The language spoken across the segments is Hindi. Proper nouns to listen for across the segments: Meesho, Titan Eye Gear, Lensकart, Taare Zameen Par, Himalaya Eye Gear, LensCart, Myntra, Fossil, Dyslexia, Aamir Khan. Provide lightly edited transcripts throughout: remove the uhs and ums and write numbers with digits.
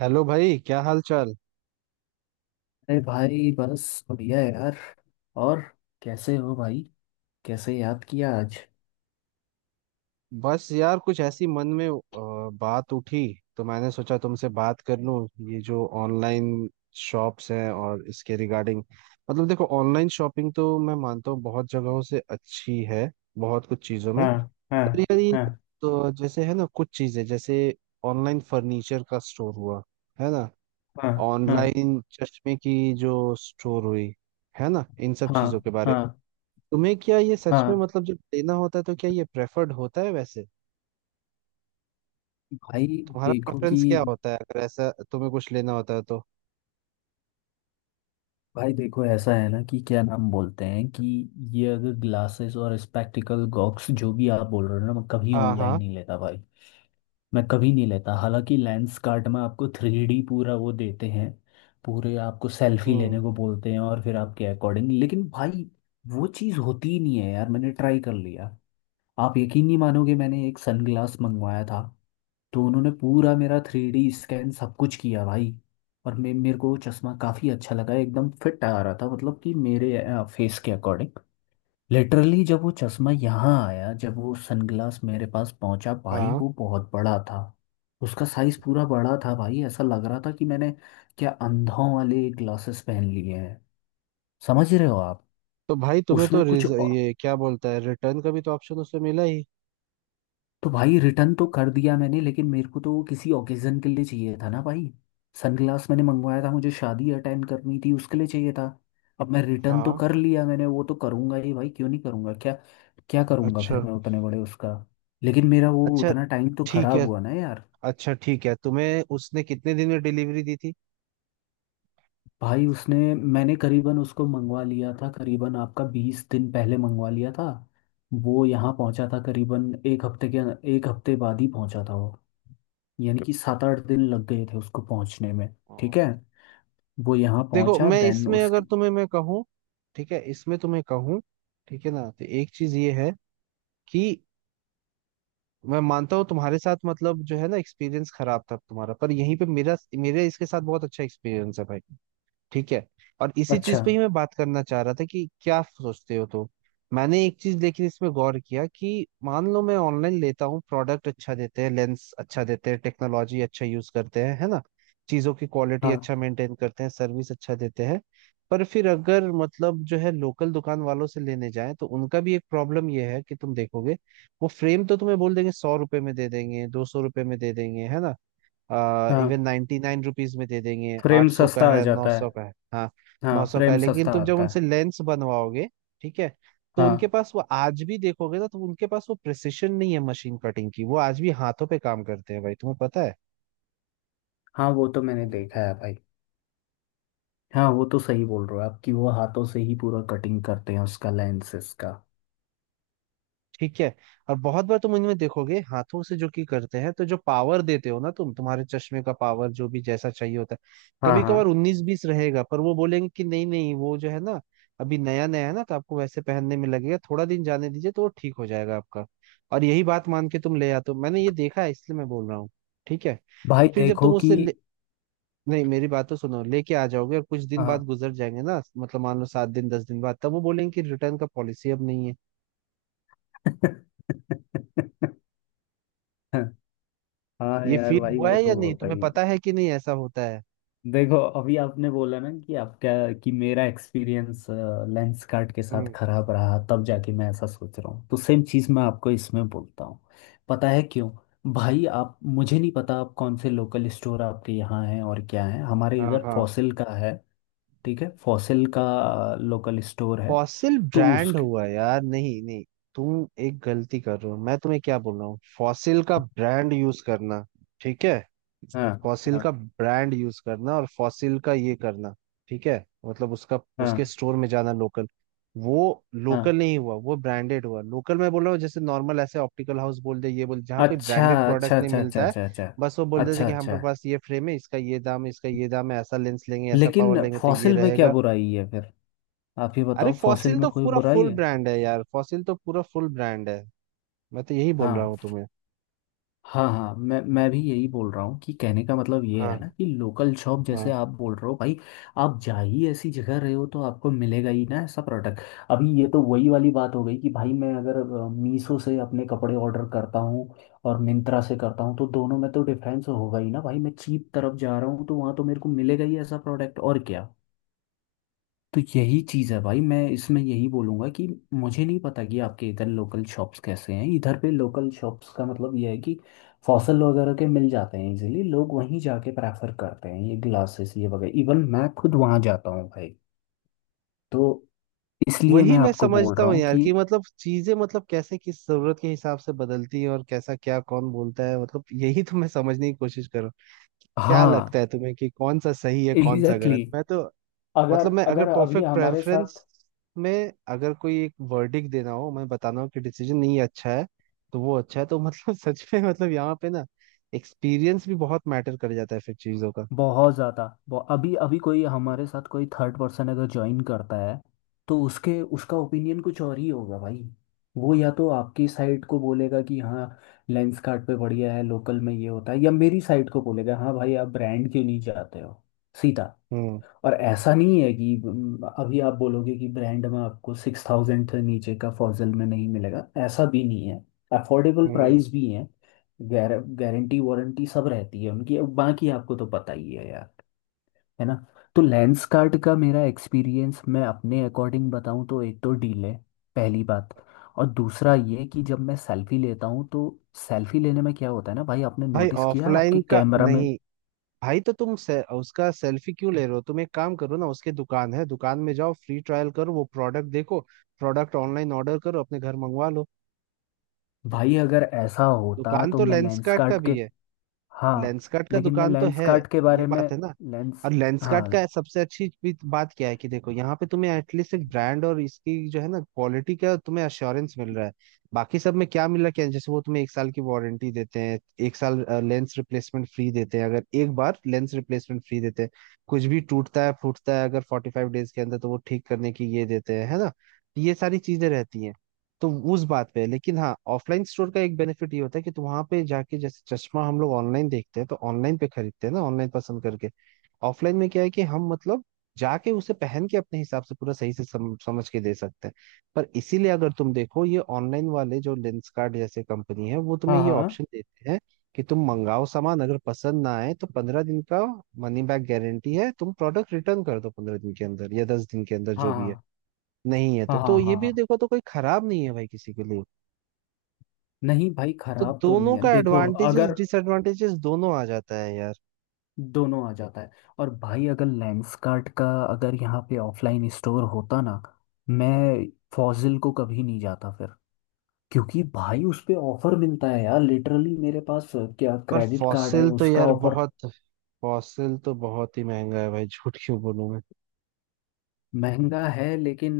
हेलो भाई, क्या हाल चाल। अरे भाई, बस बढ़िया है यार। और कैसे हो भाई? कैसे याद किया आज? बस यार, कुछ ऐसी मन में बात उठी, तो मैंने सोचा तुमसे बात कर लूं। ये जो ऑनलाइन शॉप्स हैं और इसके रिगार्डिंग, मतलब देखो, ऑनलाइन शॉपिंग तो मैं मानता हूँ बहुत जगहों से अच्छी है, बहुत कुछ चीज़ों में। हाँ। हाँ। पर यार ये, हाँ। तो जैसे है ना, कुछ चीज़ें जैसे ऑनलाइन फर्नीचर का स्टोर हुआ, है ना। हाँ। हाँ। ऑनलाइन चश्मे की जो स्टोर हुई, है ना, इन सब हाँ। चीज़ों के बारे हाँ। में तुम्हें क्या ये सच में हाँ। मतलब जब लेना होता है तो क्या ये प्रेफर्ड होता है वैसे? भाई तुम्हारा देखो प्रेफरेंस कि, क्या होता है अगर ऐसा तुम्हें कुछ लेना होता है तो? भाई देखो ऐसा है ना कि क्या नाम बोलते हैं कि ये अगर ग्लासेस और स्पेक्टिकल गॉक्स जो भी आप बोल रहे हो ना, मैं कभी हाँ। ऑनलाइन हाँ। नहीं लेता भाई। मैं कभी नहीं लेता। हालांकि लेंस कार्ट में आपको 3D पूरा वो देते हैं, पूरे आपको सेल्फी हम्म। लेने को बोलते हैं और फिर आपके अकॉर्डिंग, लेकिन भाई वो चीज़ होती ही नहीं है यार। मैंने ट्राई कर लिया। आप यकीन नहीं मानोगे, मैंने एक सनग्लास मंगवाया था, तो उन्होंने पूरा मेरा 3D स्कैन सब कुछ किया भाई, और मे मेरे को वो चश्मा काफ़ी अच्छा लगा, एकदम फिट आ रहा था, मतलब कि मेरे फेस के अकॉर्डिंग। लिटरली जब वो चश्मा यहाँ आया, जब वो सनग्लास मेरे पास पहुंचा भाई, हाँ। वो बहुत बड़ा था। उसका साइज पूरा बड़ा था भाई। ऐसा लग रहा था कि मैंने क्या अंधों वाले ग्लासेस पहन लिए हैं। समझ रहे हो आप? तो भाई तुम्हें उसमें तो कुछ रिज औ- ये क्या बोलता है, रिटर्न का भी तो ऑप्शन उसमें मिला ही। तो भाई रिटर्न तो कर दिया मैंने, लेकिन मेरे को तो वो किसी ओकेजन के लिए चाहिए था ना भाई। सनग्लास मैंने मंगवाया था, मुझे शादी अटेंड करनी थी, उसके लिए चाहिए था। अब मैं रिटर्न तो हाँ। कर लिया मैंने, वो तो करूंगा ही भाई, क्यों नहीं करूंगा, क्या क्या करूंगा फिर अच्छा। मैं उतने बड़े उसका। लेकिन मेरा वो अच्छा उतना टाइम तो ठीक खराब है। हुआ ना यार। अच्छा ठीक है, तुम्हें उसने कितने दिन में डिलीवरी दी थी? भाई उसने, मैंने करीबन उसको मंगवा लिया था करीबन आपका 20 दिन पहले मंगवा लिया था। वो यहाँ पहुंचा था करीबन एक हफ्ते के, एक हफ्ते बाद ही पहुंचा था वो, यानी कि 7-8 दिन लग गए थे उसको पहुंचने में। ठीक है। हाँ। वो यहाँ देखो पहुंचा, मैं देन इसमें अगर उसकी। तुम्हें मैं कहूँ, ठीक है इसमें तुम्हें कहूँ, ठीक है ना, तो एक चीज ये है कि मैं मानता हूँ तुम्हारे साथ, मतलब जो है ना एक्सपीरियंस खराब था तुम्हारा, पर यहीं पे मेरा मेरे इसके साथ बहुत अच्छा एक्सपीरियंस है भाई। ठीक है। और इसी अच्छा। चीज पे ही मैं बात करना चाह रहा था कि क्या सोचते हो तो। मैंने एक चीज लेकिन इसमें गौर किया कि मान लो मैं ऑनलाइन लेता हूँ, प्रोडक्ट अच्छा देते हैं, लेंस अच्छा देते हैं, टेक्नोलॉजी अच्छा यूज करते हैं, है ना। चीजों की क्वालिटी हाँ अच्छा मेंटेन करते हैं, सर्विस अच्छा देते हैं। पर फिर अगर मतलब जो है लोकल दुकान वालों से लेने जाएं, तो उनका भी एक प्रॉब्लम यह है कि तुम देखोगे, वो फ्रेम तो तुम्हें बोल देंगे 100 रुपए में दे देंगे, 200 रुपए में दे देंगे, है ना। इवन हाँ, 99 रुपीज में दे देंगे, फ्रेम 800 का सस्ता आ है, नौ जाता है। सौ का है। हाँ। हाँ, 900 का फ्रेम है, लेकिन सस्ता तुम जब आता उनसे है। लेंस बनवाओगे, ठीक है, तो उनके हाँ पास वो आज भी देखोगे ना, तो उनके पास वो प्रिसिशन नहीं है मशीन कटिंग की। वो आज भी हाथों पे काम करते हैं भाई, तुम्हें पता हाँ, वो तो मैंने है। देखा है भाई। हाँ वो तो सही बोल रहे हो आप कि वो हाथों से ही पूरा कटिंग करते हैं उसका, लेंसेस का। ठीक है। और बहुत बार तुम इनमें देखोगे हाथों से जो की करते हैं, तो जो पावर देते हो ना, तुम्हारे चश्मे का पावर जो भी जैसा चाहिए होता है, हाँ कभी हाँ। कभार उन्नीस बीस रहेगा, पर वो बोलेंगे कि नहीं नहीं, वो जो है ना अभी नया नया है ना, तो आपको वैसे पहनने में लगेगा थोड़ा, दिन जाने दीजिए तो वो ठीक हो जाएगा आपका। और यही बात मान के तुम ले आते हो। मैंने ये देखा है, इसलिए मैं बोल रहा हूँ। ठीक है। और भाई फिर जब तुम देखो कि, नहीं, मेरी बात तो सुनो, लेके आ जाओगे और कुछ दिन बाद हाँ। गुजर जाएंगे ना, मतलब मान लो 7 दिन 10 दिन बाद, तब वो बोलेंगे कि रिटर्न का पॉलिसी अब नहीं है। हाँ ये यार फील भाई, हुआ वो है या तो नहीं, होता तुम्हें ही है। पता है कि नहीं ऐसा होता है? देखो अभी आपने बोला ना कि आपका, कि मेरा एक्सपीरियंस लेंस कार्ड के साथ हम्म। खराब रहा, तब जाके मैं ऐसा सोच रहा हूँ, तो सेम चीज़ मैं आपको इसमें बोलता हूँ। पता है क्यों? भाई, आप, मुझे नहीं पता आप कौन से लोकल स्टोर आपके यहाँ हैं और क्या है, हमारे हाँ। इधर हाँ। फॉसिल का है। ठीक है, फॉसिल का लोकल स्टोर है। फॉसिल तो उस, ब्रांड हुआ है यार, नहीं नहीं। तुम एक गलती कर रहे हो, मैं तुम्हें क्या बोल रहा हूँ, फॉसिल का ब्रांड यूज करना। ठीक है। हाँ। फॉसिल हाँ। का ब्रांड यूज करना और फॉसिल का ये करना, ठीक है, मतलब उसका हाँ। उसके स्टोर में जाना, लोकल। वो हाँ। लोकल नहीं हुआ, वो ब्रांडेड हुआ। लोकल मैं बोल रहा हूँ जैसे नॉर्मल, ऐसे ऑप्टिकल हाउस बोल दे ये बोल, जहाँ कोई अच्छा, ब्रांडेड अच्छा, प्रोडक्ट नहीं अच्छा, अच्छा, मिलता है। अच्छा, अच्छा, बस वो बोल देते अच्छा, कि हम अच्छा। पे पास ये फ्रेम है, इसका ये दाम है, इसका ये दाम है, ऐसा लेंस लेंगे, ऐसा पावर लेकिन लेंगे तो ये फॉसिल में क्या रहेगा। बुराई है फिर? आप ही अरे बताओ, फॉसिल फॉसिल में तो कोई पूरा बुराई फुल है? ब्रांड है यार, फॉसिल तो पूरा फुल ब्रांड है। मैं तो यही बोल रहा हाँ। हूँ तुम्हें। हाँ हाँ, मैं भी यही बोल रहा हूँ कि कहने का मतलब ये है ना हाँ। कि लोकल शॉप जैसे हाँ। आप बोल रहे हो भाई, आप जा ही ऐसी जगह रहे हो तो आपको मिलेगा ही ना ऐसा प्रोडक्ट। अभी ये तो वही वाली बात हो गई कि भाई मैं अगर मीशो से अपने कपड़े ऑर्डर करता हूँ और मिंत्रा से करता हूँ, तो दोनों में तो डिफरेंस होगा ही ना भाई। मैं चीप तरफ जा रहा हूँ तो वहाँ तो मेरे को मिलेगा ही ऐसा प्रोडक्ट, और क्या। तो यही चीज़ है भाई, मैं इसमें यही बोलूँगा कि मुझे नहीं पता कि आपके इधर लोकल शॉप्स कैसे हैं। इधर पे लोकल शॉप्स का मतलब यह है कि फॉसल वगैरह के मिल जाते हैं इजीली, लोग वहीं जाके प्रेफर करते हैं ये ग्लासेस ये वगैरह, इवन मैं खुद वहाँ जाता हूँ भाई। तो इसलिए वही मैं मैं आपको बोल समझता रहा हूँ हूँ यार, कि, कि मतलब चीजें, मतलब कैसे किस जरूरत के हिसाब से बदलती हैं और कैसा क्या कौन बोलता है, मतलब यही तो मैं समझने की कोशिश कर रहा हूँ। क्या लगता हाँ। है तुम्हें कि कौन सा सही है कौन सा एग्जैक्टली गलत? exactly। मैं तो अगर मतलब मैं अगर अगर अभी परफेक्ट हमारे प्रेफरेंस साथ, में अगर कोई एक वर्डिक देना हो, मैं बताना हो कि डिसीजन नहीं अच्छा है, तो वो अच्छा है, तो मतलब सच में, मतलब यहाँ पे ना एक्सपीरियंस भी बहुत मैटर कर जाता है फिर चीजों का। बहुत ज़्यादा, अभी अभी कोई हमारे साथ कोई थर्ड पर्सन अगर ज्वाइन करता है, तो उसके, उसका ओपिनियन कुछ और ही होगा भाई। वो या तो आपकी साइड को बोलेगा कि हाँ लेंस कार्ट पे बढ़िया है, लोकल में ये होता है, या मेरी साइड को बोलेगा हाँ भाई आप ब्रांड क्यों नहीं जाते हो सीधा। हम्म। और ऐसा नहीं है कि अभी आप बोलोगे कि ब्रांड में आपको 6,000 से नीचे का फॉजल में नहीं मिलेगा, ऐसा भी नहीं है। अफोर्डेबल हम्म। प्राइस भी है, गारंटी वारंटी सब रहती है उनकी। अब बाकी आपको तो पता ही है यार, है ना। तो लेंस कार्ट का मेरा एक्सपीरियंस मैं अपने अकॉर्डिंग बताऊं तो, एक तो डील है, पहली बात। और दूसरा ये कि जब मैं सेल्फी लेता हूँ तो सेल्फी लेने में क्या होता है ना भाई, आपने भाई नोटिस किया ऑफलाइन आपके का कैमरा में? नहीं। भाई उसका सेल्फी क्यों ले रहे हो? तुम एक काम करो ना, उसके दुकान है, दुकान में जाओ, फ्री ट्रायल करो, वो प्रोडक्ट देखो, प्रोडक्ट ऑनलाइन ऑर्डर करो, अपने घर मंगवा लो। भाई अगर ऐसा होता दुकान तो तो मैं लेंस लेंसकार्ट का कार्ट के, भी है। हाँ, लेंसकार्ट का लेकिन मैं दुकान तो लेंस है। कार्ट के ये बारे में, बात है ना। लेंस, और लेंसकार्ट हाँ। का सबसे अच्छी भी बात क्या है, कि देखो यहाँ पे तुम्हें एटलीस्ट एक ब्रांड और इसकी जो है ना क्वालिटी का तुम्हें अश्योरेंस मिल रहा है। बाकी सब में क्या मिल रहा है क्या? जैसे वो तुम्हें एक साल की वारंटी देते हैं, एक साल। लेंस रिप्लेसमेंट फ्री देते हैं, अगर एक बार लेंस रिप्लेसमेंट फ्री देते हैं। कुछ भी टूटता है फूटता है अगर 45 डेज के अंदर, तो वो ठीक करने की ये देते हैं, है ना। ये सारी चीजें रहती हैं तो उस बात पे है। लेकिन हाँ, ऑफलाइन स्टोर का एक बेनिफिट ये होता है कि तुम वहां पे जाके, जैसे चश्मा हम लोग ऑनलाइन देखते हैं तो ऑनलाइन पे खरीदते हैं ना, ऑनलाइन पसंद करके। ऑफलाइन में क्या है कि हम मतलब जाके उसे पहन के अपने हिसाब से पूरा सही से समझ के दे सकते हैं। पर इसीलिए अगर तुम देखो, ये ऑनलाइन वाले जो लेंसकार्ट जैसे कंपनी है, वो तुम्हें हाँ। ये हाँ। ऑप्शन देते हैं कि तुम मंगाओ सामान, अगर पसंद ना आए तो 15 दिन का मनी बैक गारंटी है, तुम प्रोडक्ट रिटर्न कर दो 15 दिन के अंदर या 10 दिन के अंदर, जो हाँ। भी है। हाँ। नहीं है तो हाँ। तो हाँ। ये हाँ। भी हाँ। देखो, तो कोई खराब नहीं है भाई किसी के लिए। नहीं भाई, तो खराब तो दोनों नहीं है, का देखो। एडवांटेजेस अगर, डिसएडवांटेजेस दोनों आ जाता है यार। दोनों आ जाता है। और भाई अगर लेंस कार्ट का, अगर यहाँ पे ऑफलाइन स्टोर होता ना, मैं फॉजिल को कभी नहीं जाता फिर, क्योंकि भाई उस पे ऑफर मिलता है यार। लिटरली मेरे पास क्या पर क्रेडिट कार्ड है फॉसिल तो उसका यार ऑफर। बहुत, फॉसिल तो बहुत ही महंगा है भाई, झूठ क्यों बोलूं मैं। महंगा है लेकिन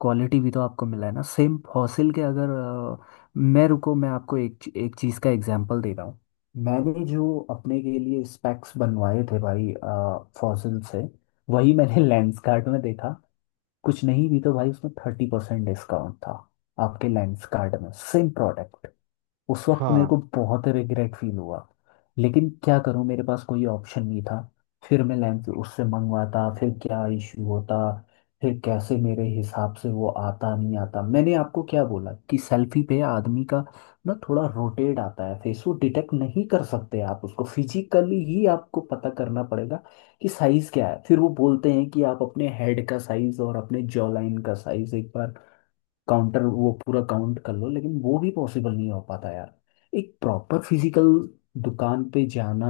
क्वालिटी भी तो आपको मिला है ना सेम फॉसिल के, अगर अ, मैं, रुको, मैं आपको एक एक चीज़ का एग्जांपल दे रहा हूँ। मैंने जो अपने के लिए स्पेक्स बनवाए थे भाई फॉसिल से, वही मैंने लेंसकार्ट में देखा, कुछ नहीं भी तो भाई उसमें 30% डिस्काउंट था, आपके लेंसकार्ट में सेम प्रोडक्ट। उस वक्त मेरे हाँ। को बहुत रिग्रेट फील हुआ, लेकिन क्या करूं, मेरे पास कोई ऑप्शन नहीं था। फिर मैं लैंप उससे मंगवाता, फिर क्या इश्यू होता, फिर कैसे मेरे हिसाब से वो आता नहीं आता। मैंने आपको क्या बोला कि सेल्फी पे आदमी का ना थोड़ा रोटेट आता है फेस, वो डिटेक्ट नहीं कर सकते। आप उसको फिजिकली ही आपको पता करना पड़ेगा कि साइज क्या है। फिर वो बोलते हैं कि आप अपने हेड का साइज और अपने जॉ लाइन का साइज एक बार काउंटर, वो पूरा काउंट कर लो, लेकिन वो भी पॉसिबल नहीं हो पाता यार। एक प्रॉपर फिजिकल दुकान पे जाना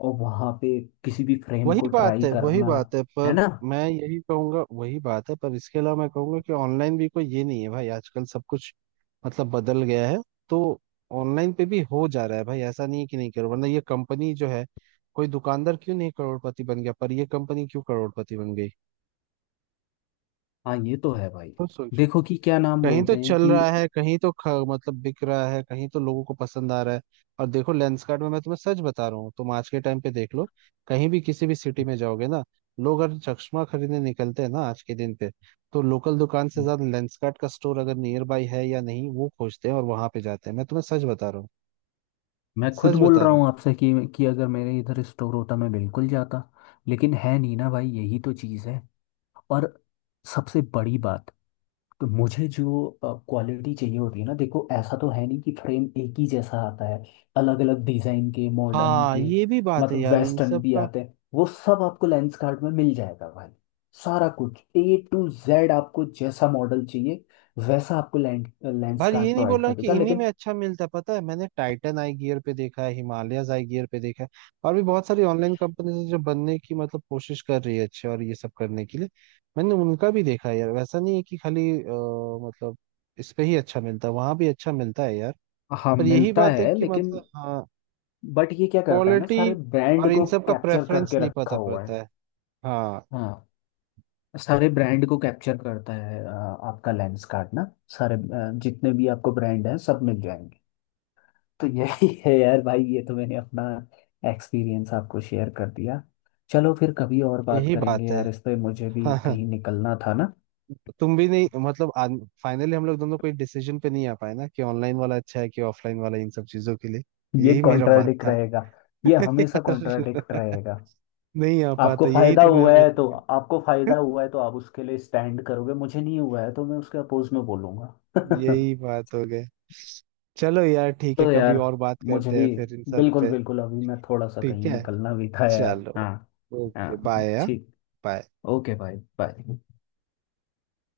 और वहां पे किसी भी फ्रेम वही को बात ट्राई है, वही करना, बात है है पर ना। मैं यही कहूंगा, वही बात है पर इसके अलावा मैं कहूंगा कि ऑनलाइन भी कोई ये नहीं है भाई, आजकल सब कुछ मतलब बदल गया है। तो ऑनलाइन पे भी हो जा रहा है भाई, ऐसा नहीं है कि नहीं करो, वरना ये कंपनी जो है, कोई दुकानदार क्यों नहीं करोड़पति बन गया पर ये कंपनी क्यों करोड़पति बन गई, हाँ ये तो है भाई। खुद सोचो। देखो कि क्या नाम कहीं तो बोलते हैं चल कि, रहा है, कहीं तो मतलब बिक रहा है, कहीं तो लोगों को पसंद आ रहा है। और देखो लेंसकार्ट में मैं तुम्हें सच बता रहा हूँ, तुम आज के टाइम पे देख लो, कहीं भी किसी भी सिटी में जाओगे ना, लोग अगर चश्मा खरीदने निकलते हैं ना आज के दिन पे, तो लोकल दुकान से ज्यादा लेंसकार्ट का स्टोर अगर नियर बाई है या नहीं वो खोजते हैं और वहां पे जाते हैं, मैं तुम्हें सच बता रहा हूँ। मैं खुद सच बोल बता रहा रहा हूँ। हूँ आपसे कि अगर मेरे इधर स्टोर होता मैं बिल्कुल जाता, लेकिन है नहीं ना भाई, यही तो चीज़ है। और सबसे बड़ी बात, तो मुझे जो क्वालिटी चाहिए होती है ना, देखो ऐसा तो है नहीं कि फ्रेम एक ही जैसा आता है, अलग अलग डिजाइन के, मॉडर्न हाँ, के, ये भी बात है मतलब यार इन वेस्टर्न सब भी का। आते हैं, वो सब आपको लेंस कार्ड में मिल जाएगा भाई। सारा कुछ A to Z, आपको जैसा मॉडल चाहिए वैसा आपको लेंस भाई ये कार्ड नहीं बोल प्रोवाइड रहा कर हूँ कि देगा, इन्हीं में लेकिन, अच्छा मिलता है, पता है मैंने टाइटन आई गियर पे देखा है, हिमालयज आई गियर पे देखा है, और भी बहुत सारी ऑनलाइन कंपनीज है जो बनने की मतलब कोशिश कर रही है अच्छे और ये सब करने के लिए। मैंने उनका भी देखा है यार, वैसा नहीं है कि खाली मतलब इस पे ही अच्छा मिलता है, वहां भी अच्छा मिलता है यार। हाँ पर यही मिलता बात है है कि लेकिन, मतलब, हाँ, बट ये क्या करता है ना, क्वालिटी सारे और ब्रांड इन को सब का कैप्चर प्रेफरेंस करके नहीं रखा पता हुआ पड़ता है। है। हाँ। हाँ, सारे ब्रांड को कैप्चर करता है। आपका लेंस कार्ड ना, सारे जितने भी आपको ब्रांड हैं सब मिल जाएंगे। तो यही है यार भाई। ये तो मैंने अपना एक्सपीरियंस आपको शेयर कर दिया। चलो फिर कभी और बात यही करेंगे बात है। यार इस पे, मुझे भी कहीं निकलना था ना। तुम भी नहीं मतलब, फाइनली हम लोग दोनों कोई डिसीजन पे नहीं आ पाए ना कि ऑनलाइन वाला अच्छा है कि ऑफलाइन वाला, इन सब चीजों के लिए। ये यही मेरा बात कॉन्ट्राडिक्ट था। रहेगा, ये हमेशा यार कॉन्ट्राडिक्ट रहेगा। नहीं आ आपको पाता, यही फायदा तो मैं हुआ है हमेशा तो आपको फायदा हुआ है तो आप उसके लिए स्टैंड करोगे, मुझे नहीं हुआ है तो मैं उसके अपोज में बोलूंगा। यही बात हो गई। चलो यार ठीक है, चलो कभी यार, और बात मुझे करते भी हैं फिर इन सब बिल्कुल पे। बिल्कुल, अभी मैं थोड़ा सा ठीक कहीं है। निकलना भी था यार। चलो। हाँ। ओके हाँ, बाय। ठीक। बाय। ओके भाई, बाय।